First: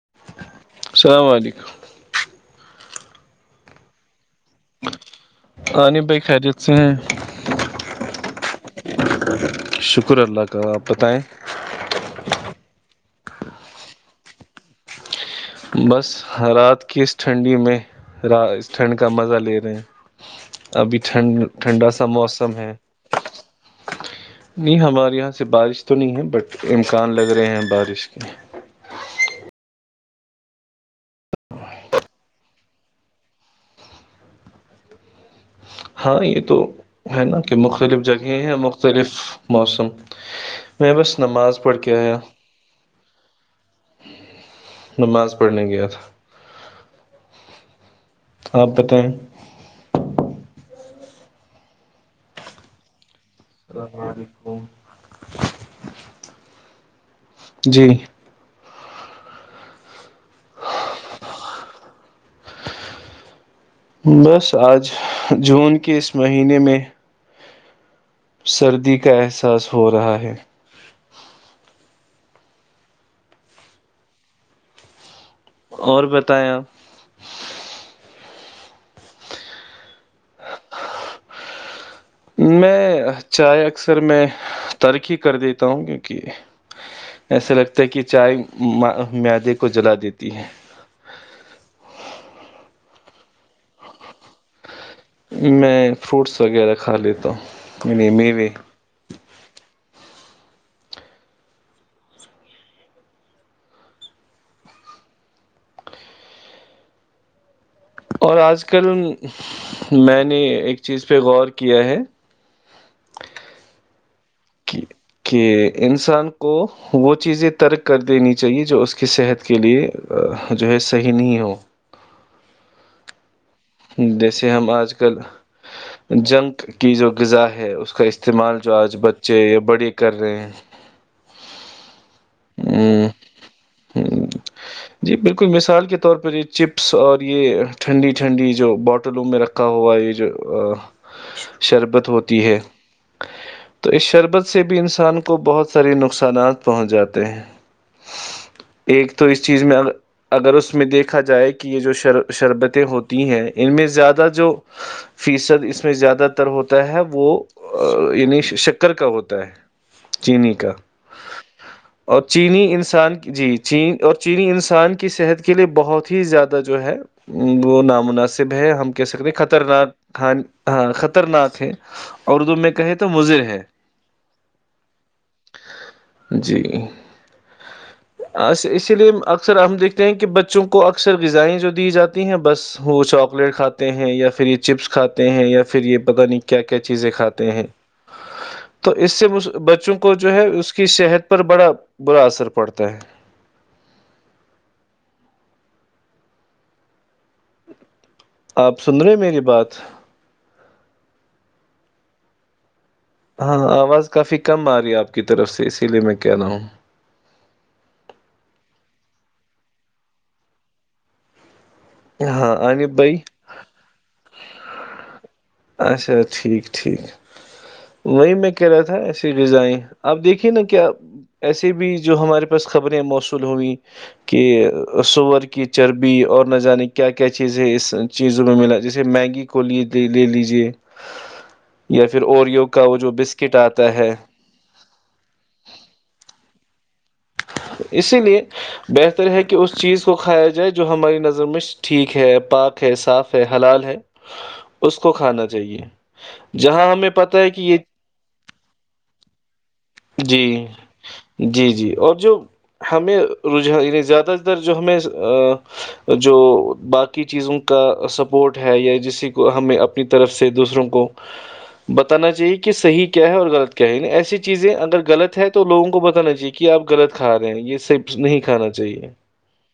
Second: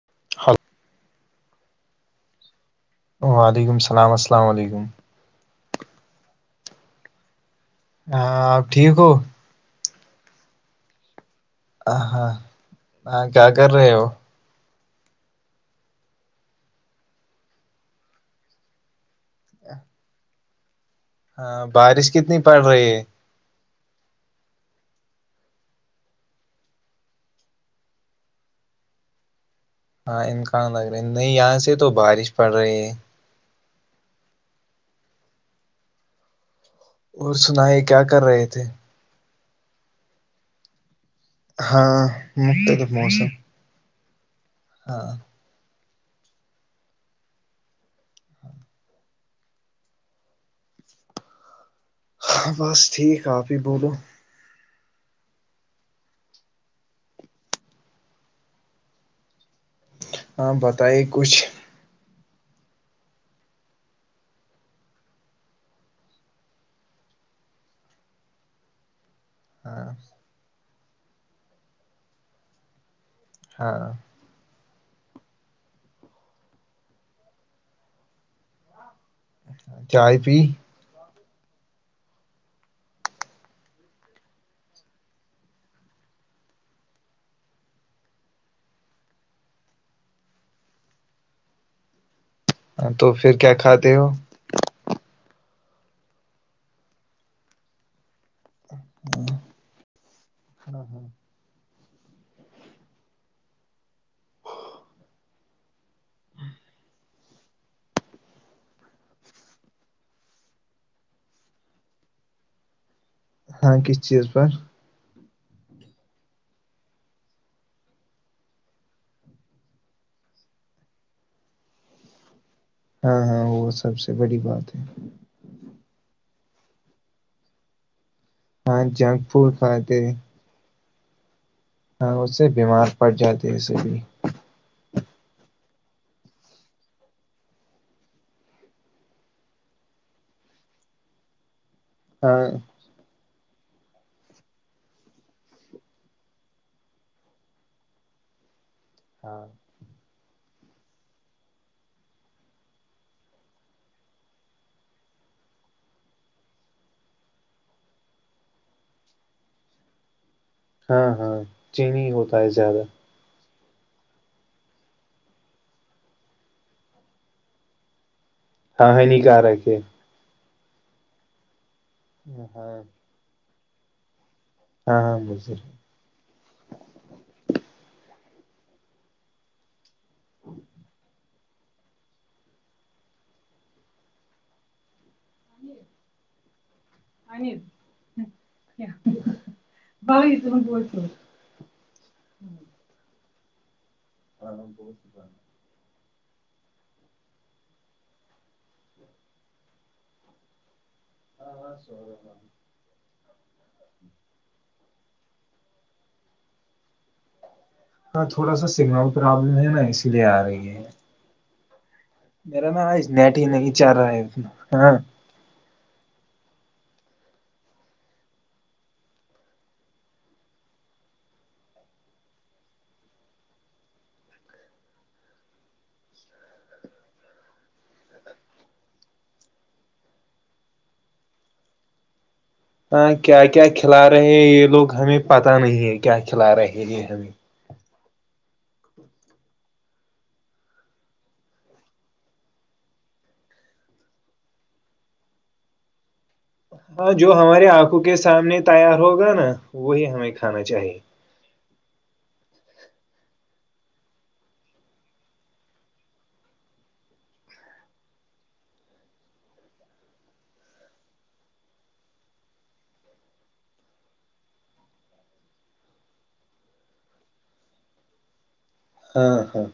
[unintelligible] السلام علیکم وعلیکم السلام السلام علیکم بھائی خجیت سے ہے ہاں آپ ٹھیک ہو شکر اللہ کا آپ بتائیں ہاں ہاں کیا کر رہے ہو بس رات کی اس ٹھنڈی میں اس ٹھنڈ کا مزہ لے رہے ہیں ابھی ٹھنڈ ہاں ٹھنڈا سا بارش کتنی موسم پڑ ہے رہی نہیں ہمارے یہاں سے بارش تو نہیں ہے بٹ امکان لگ رہے ہیں بارش کے ہاں امکان لگ رہا نہیں یہاں سے تو بارش پڑ رہی ہے ہاں یہ تو ہے اور نا کہ سنائے مختلف کیا کر جگہیں رہے ہیں تھے مختلف موسم میں بس نماز پڑھ کے ہاں آیا مختلف موسم ہاں نماز پڑھنے گیا تھا آپبتائ بس ٹھیک آپ ہی بولو اللام علیکم جی ہاں بتائیے کچھ بس آج جون کے اس مہینے میں سردی کے کا احساس ہاں ہو رہا ہے ہاں اور بت ہے آپ چائے پی میں چائے اکثر میں ترقی کر دیتا ہوں کیونکہ ایسا لگتا ہے کہ چائے میادے کو جلا دیتی ہے تو پھر کیا کھاتے ہو میں فروٹس وغیرہ کھا لیتا ہوں یعنی میوے ہاں ہاں اور آج کل میں نے ایک چیز پہ غور کیا ہے ہاں کس چیز پر کہ کہ انسان کو وہ چیزیں ترک کر دینی چاہیے جو اس کی صحت کے لیے جو ہے صحیح نہیں ہو ہاں ہاں سب سے بڑی جیسے ہم بات ہے آج کل جنک کی جو غذا ہے اس کا استعمال جو ہاں آج جنک بچے فوڈ یا بڑے کھاتے کر رہے ہیں ہاں اس سے بیمار پڑ ہ جاتے اسے بھی جی بالکل مثال کے طور پر یہ چپس اور یہ ٹھنڈی ٹھنڈی جو بوٹلوں میں رکھا ہوا یہ جو شربت ہاں ہوتی ہے تو اس شربت سے بھی انسان کو بہت ساری نقصانات پہنچ جاتے تو ایک تو ہاں اس چیز میں ا اگر اس میں دیکھا جائے کہ یہ جو شر شربتیں ہوتی ہیں ان میں زیادہ جو فیصد اس میں زیادہ تر ہوتا ہے وہ یعنی شکر کا ہوتا ہے چینی کا ہاں ہاں چین اور چینی انسان کی جی چینی اور چینی انسان کی صحت کے لیے بہت ہی زیادہ جو ہے وہ نامناسب بھی ہے ہم ہاں کہہ سکتے ہیں ہانیکارک ہے خطرناک تھھان ہاں خطرناک ہے ہاں اردو میں کہے تو مضر ہے ہاں ہاں مجر جی اسی لیے اکثر ہم دیکھتے ہیں کہ بچوں کو اکثر غذائیں جو دی جاتی ہیں بس وہ چاکلیٹ کھاتے ہیں یا پھر یہ چپس کھاتے ہیں یا پھرری یہ پتاہ نہیں کیا چیزیں کھاتے ہیں تو اس سے بچوں کو جو ہے اس کی صحت پر بڑا اثر پڑتا ہے ہ نام پچ پ آپ سن رہے میری بات ہاں ہاں سو رہے ہاں ہاں آواز کافی کم آ رہی ہے آپ کی طرف سے اسی لیے میں کہ رہ ہوں ہاں تھوڑا سا سگنل پرابلم ہے نا اسی لیے آ رہی ہے ہاں میرا نا انب آج بھائی نیٹ ہی نہیں چل رہا ہے انا ہاں اچھا ٹھیک ٹھیک وہی میں کہہ رہا تھا ایسی غذائیں آپ دیکھیے نا کیا ایسے بھی جو ہمارے پاس خبریں موصول ہوئئی کہ سور کی چربی اور نہ جانے کی کیا کیا چیزیں اس چیزوں میں ملا جیسے مینگی کو لیے لے لیجے یا پھر اور ہاں کیا کیا کھلا رہے ہیں یہ لوگ ہمیں پتا نہیں ہے کیا کھلا رہے ہیں ہمیں اسی لیے بہتر ہے کہ اس چیز کو کھایا جائے جو ہماری نظر میں ٹھیک ہے پاک ہے صاف ہے حلال ہے اس کو کھانا چاہیے جہاں ہمیں ہاں جو پتہ ہے کہ ہماری یہ آنکھوں کے سامنے تیار ہوگا نا وہی ہمیں کھانا جی چاہیے جی جی اور جو ہمیں رجحان یعنی زیادہ تر جو ہمیں جو باقی چیزوں کا سپورٹ ہے یا جسی کو ہمیں اپنی طرف سے دوسروں کو بتانا چاہیے کہ صحیح کیا ہے اور غلط کیا ہےعنی ایسی چیزیں اگر غلط ہے تو لوگوں کو بتانا چاہیے کہ آپ غلط کھا رہے ہیں یہ صرف نہیں کھاے ہاں ہاں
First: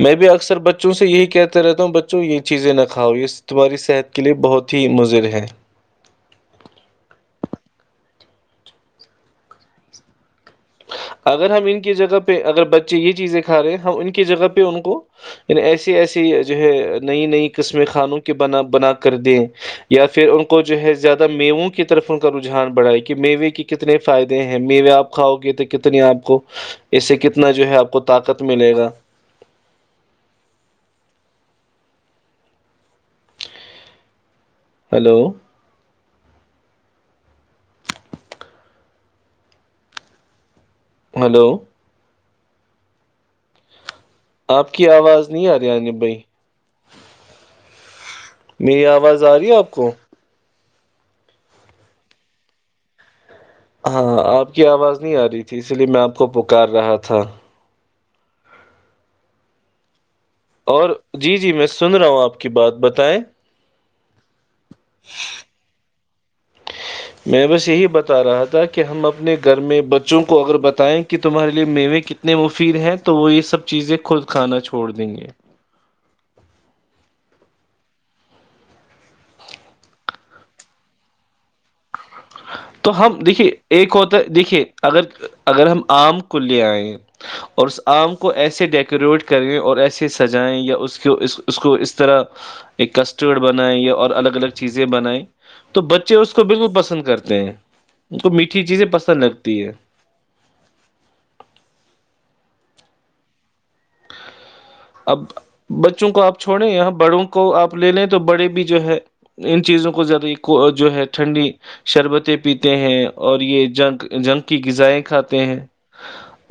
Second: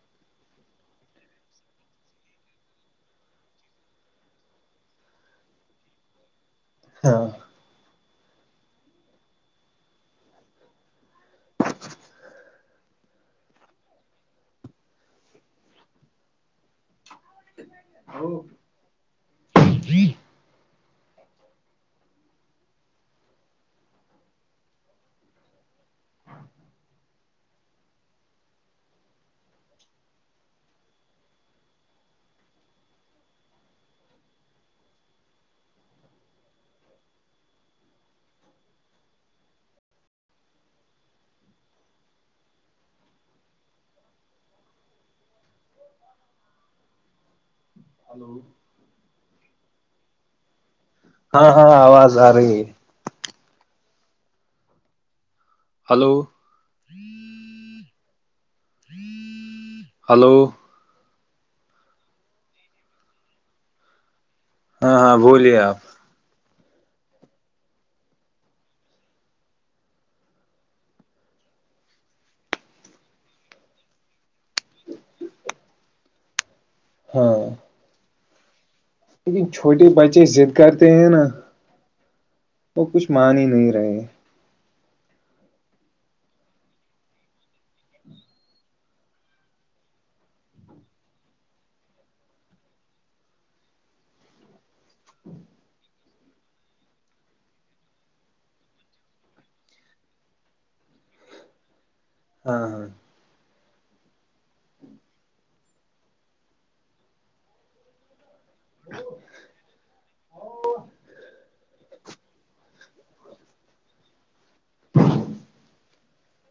میں بھی اکثر بچوں سے یہی کہتا رہتا ہوں بچوں یہ چیزیں نہ کھاؤ یہ تمہاری صحت کیلے بہت ہی مضر ہیں ہاں اگر ہم ان کی جگہ پہ اگر بچے یہ چیزیں کھا رہے ہیں ہم ان کی جگہ پہ ان کو ایسی ایسی جو ہے نئی نئی قسمیں خانوں کے بنا کر دیں جی یا پھر ان کو جو ہے زیادہ میووں کی طرف ان کا رجحان بڑھائے کہ میوے کے کتنے فائدے ہیں میوے آپ کھاؤ گے تو کتنی آپ کو اس سے کتنا جو ہے آپ کو طاقت ملے گا ہلو ہلو آپ کی آواز نہیں آ رہی جب بھائی ہی میری آواز آ رہی ہے آپ رک ہاں ہاں آواز آ رہی ہے ہاں آپ کی آواز نہیں آ رہی اس لیے میں ہلو آپ کو پکار رہا تھا [inaudible] ہلو اور جی جی میں سن رہا ہوں آپ کی بات بتائیں ہاں ہاں بولیے آپ میں بس یہی بتا رہا تھا کہ ہم اپنے گھر میں بچوں کو اگر بتائیں کہ تمہارے لے میوے کتنے مفید ہیں تو وہ یہ سب چیزیں خود کھانا چھوڑ دیں گے ہاں لیکن چھوٹے بچے ضد کرتے ہیں نا وہ تو کچھ ہم مان ہی دیکھیے نہیں ایک رہے ہوتا دیکھیے اگر اگر ہم آم کو لے آئیں اور اس آم کو ایسے ڈیکوریٹ کریں اور ایسے سجائیں یا اس کو اس اس کو اس طرح ایک کسٹرڈ بنائیں یا اور الگ الگ چیزیں بنائیں تو بچے اس کو بالکل پسند کرتے ہیں ان کو میٹھی چیزیں پسند لگتی ہے ہاں ہاں اب بچوں کو آپ چھوڑیں اں بڑوں کو آپ لے لیں تو بڑے بھی جو ہے ان چیزوں کو ذدہ کو جو ہے ٹھنڈی شربتیں پیتے ہیں اور یہ جنگ جنک کی غذائیں کھاتے ہیں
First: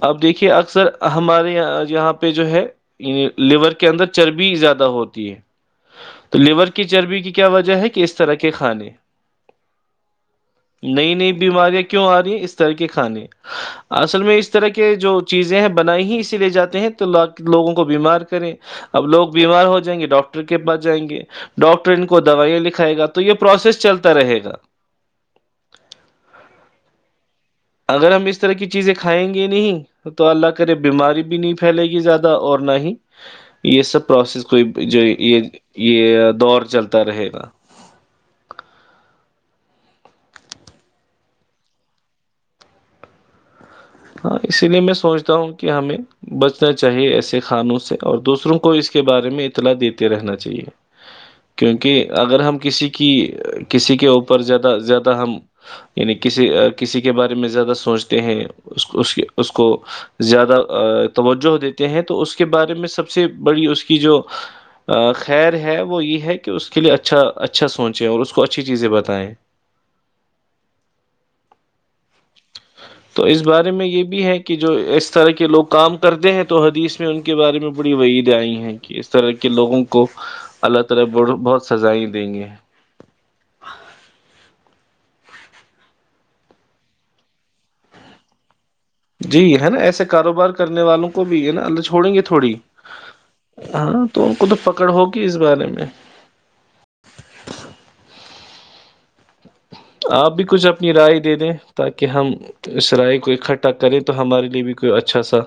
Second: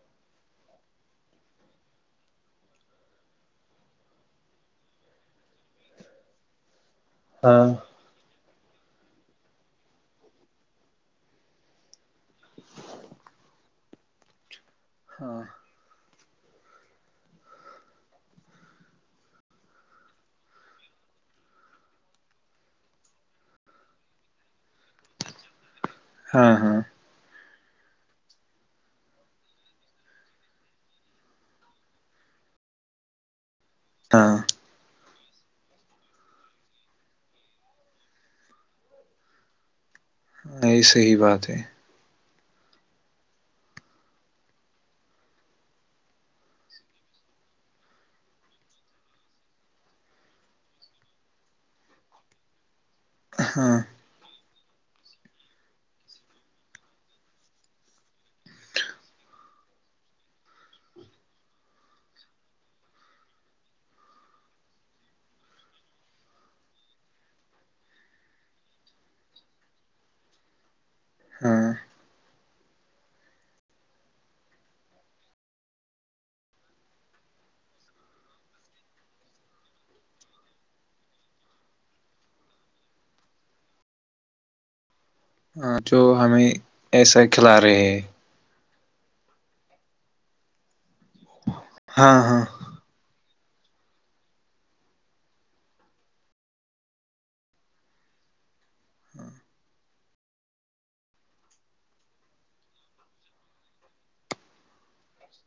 اب دیکھیے اکثر ہمارے یہ یہاں پہ جو ہے لیور کے اندر چربی زیادہ ہوتی ہے تو لیور کی کی چربی کی کیا ہاں وجہ ہے کہ اس طرح کی کے کھانے نئی نئی بیماریاں کیوں آ رہی ہیں اس طرح کے کھانے اصل میں اس طرح کے جو ہاں چیزیں ہیں بنائی ہی اس لے جاتے ہیں توووں کو بیمار کریں اب لوگ بیمار ہو جائیں گے ڈاکٹر کے پاس جائیں گے ڈاکٹر ان کو دوائیا لکھائے گا تو یہ پروسیس چلتا رہے گا ہاں ہاں اگر ہم اس طرح کی چیزیں کھائیں گے نہیں تو اللہ کرے بیماری بھی نہیں پھیلے گی زیادہ اور نہ ہی یہ سب ہاں پروسیز کوئی جو یہ یہ دور چلتا رہے گا ہ یہی صحی بات ہے ہاں اسی لیے میں سوچتا ہوں کہ ہمیں بچنا چاہیے ایسے خھانوں سے اور دوسروں کو اس کے بارے میں اطلاع دیتے رہنا چاہیے کیونکہ اگر ہم کسی کہ ہاں کسی کے اوپر جد زیادہ ہم یعنی کسی کسی کے بارے میں زیادہ سوچتے ہیں اس اس کی اس کو زیادہ توجہ دیتے ہیں تو اس کے بارے میں سب سے بڑی اس کی جو خیر ہے وہ یہ ہے کہ اس کے لیے اچھا اچھا سوچیں اور اس کو اچھی چیزیں بتائیں ہاں کام کرتے ہیں تو حدیث میں ان کے بارے میں ہاں جو ہمیں ایسا کھلا رہے ہیں جی ہے نا ایسے کاروبار کرنے والوں کو وہ بھی ہے نا اللہ چھوڑیں ہاں گے تھوڑی ہاں ہاں تو خ تو پکڑ ہوگی اس بارے میں آپ بھی کچھ اپنی رائے دے دیں تاکہ ہم اس رائے کو اکٹھا کریں تو ہمارے لیے بھی کوئی اچھا سا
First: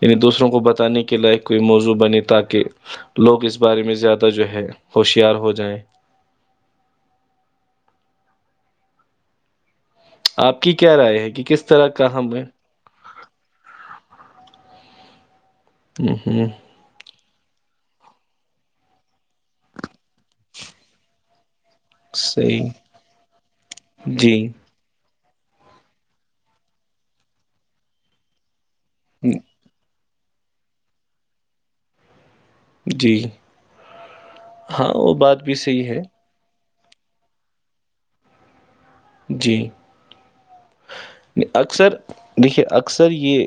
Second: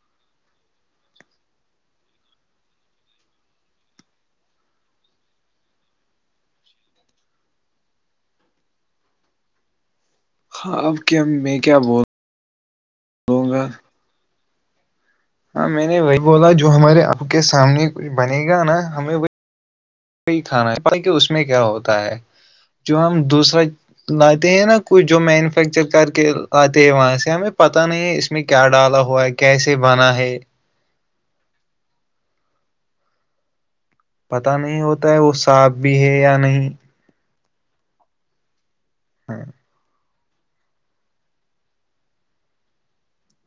یعنی دوسروں کو بتانے کے لائق کوئی موضوع بنے تاکہ لوگ اس بارے میں زیادہ جو ہے ہوشیار ہو جائیں آپ کی کیا اب رائے ہے کہ میں کس کیا طرح کا ہم میں بولوں گا ہاں میں نے وہی ہ بولا جو ہمارے آپ کے سامنے کچھ بنے گا نا ہمیں وہ وہئی کھانا ہے پ کہ اس میں کیا ہوتا تا ہے صحیح جو ہم دوسرا جی لاتے ہیں نا کچھ جو مینوفیکچر کر کے آتے ہیں وہاں سے ہمیں پتہ نہیں ہے اس میں کیا ڈالا ہوا ہے کیسے بنا ہے جی پتہ نہیں ہوتا ہے وہ صاف بھی ہے یا نہیں ہاں جی اکثر دیکھیے اکثر یہ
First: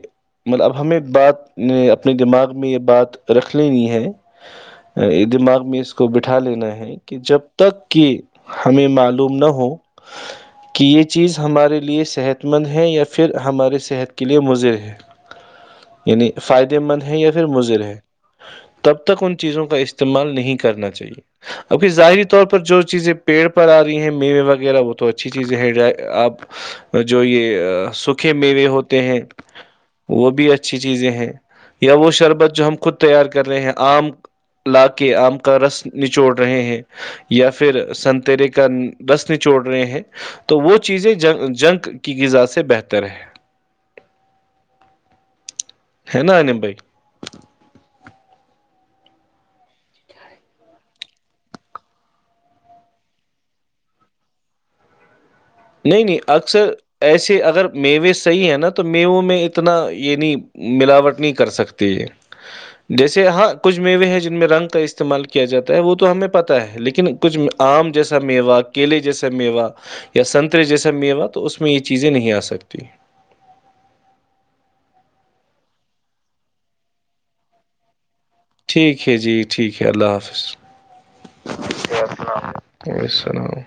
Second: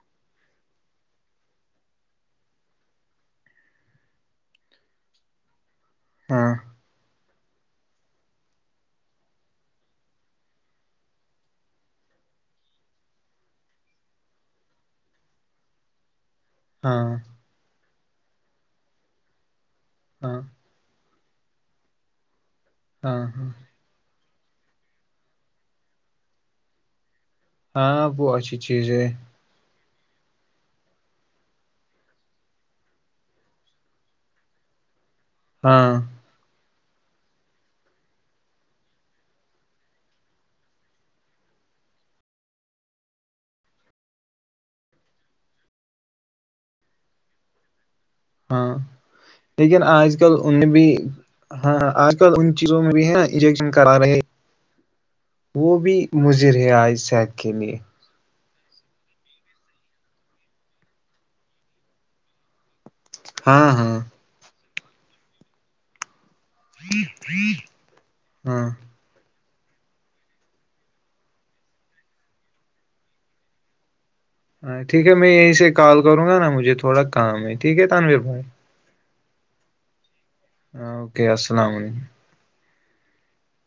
مطلب اب ہمیں بات اپنے دماغ میں یہ بات رکھ لینی ہے دماغ میں اس کو بٹھا ہاں لینا ہے کہ جب تک کہ ہمیں معلوم نہ ہو کہ یہ چیز ہمارے لیے صحت مند ہے یا پھر ہمارے صحت کے لیے مضر ہے یعنی فائدہ مند ہاں ہیں یا پھر مضر ہے تب تک ان چیزوں کا اس استعمال ہاں نہیں کرنا چاہیے اب کی ظاہر طور پر جو چیزیں ہاں پیڑ ہاں پر آ رہی ہیں می وغیرہ ہو اچھی چیزیں ہیں آپ جو یہ ہاں سوکھے وہ اچھی میوے چیز ہوتے ہے ہیں وہ بھی اچھی چیزیں ہیں یا وہ شربت جو ہم خود تیار کر رہے ہیں عام للا کے آم کا رس ہاں نچوڑ رہے ہیں یا پھر سنترے کا رسن چوڑ رہے ہیں تو وہ چیزیں جنک کی غذا سے بہتر ہے ہے نا انم بھائی ہاں لیکن آج کل ان بھی ہاں آج کل ان چیزوں میں بھی ہے انجیکشن کرا رہے وہ بھی نہیں نہیں مضر ہے اکثر آج صحت ایسے کے اگر لیے میوس صحی ہے نا تو میوو میں اتنا نہیں ملاوٹ نہیں کر سکتی یہ جیسے ہاں کچھ میوے ہیں جن میں رنگ کا استعمال کیا جاتا ہے وہ تو ہمیں پتا ہے لیکن کچھ آم جیسا میوا ہاں کیلے جیسا میوا [unintelligible] یا سنتر جیسا می ہوا تو اس میں یہ چیزیں نہیں آ سکتی ہاں ٹھیک ہے میں یہیں سے کال کروں گا نا مجھے تھوڑا کام ہے ٹھیک ہے تانویر بھائی ٹھیک ہے جی ٹھیک ہے اللہ حافظ ہ اوکے السلام علیکم و السلام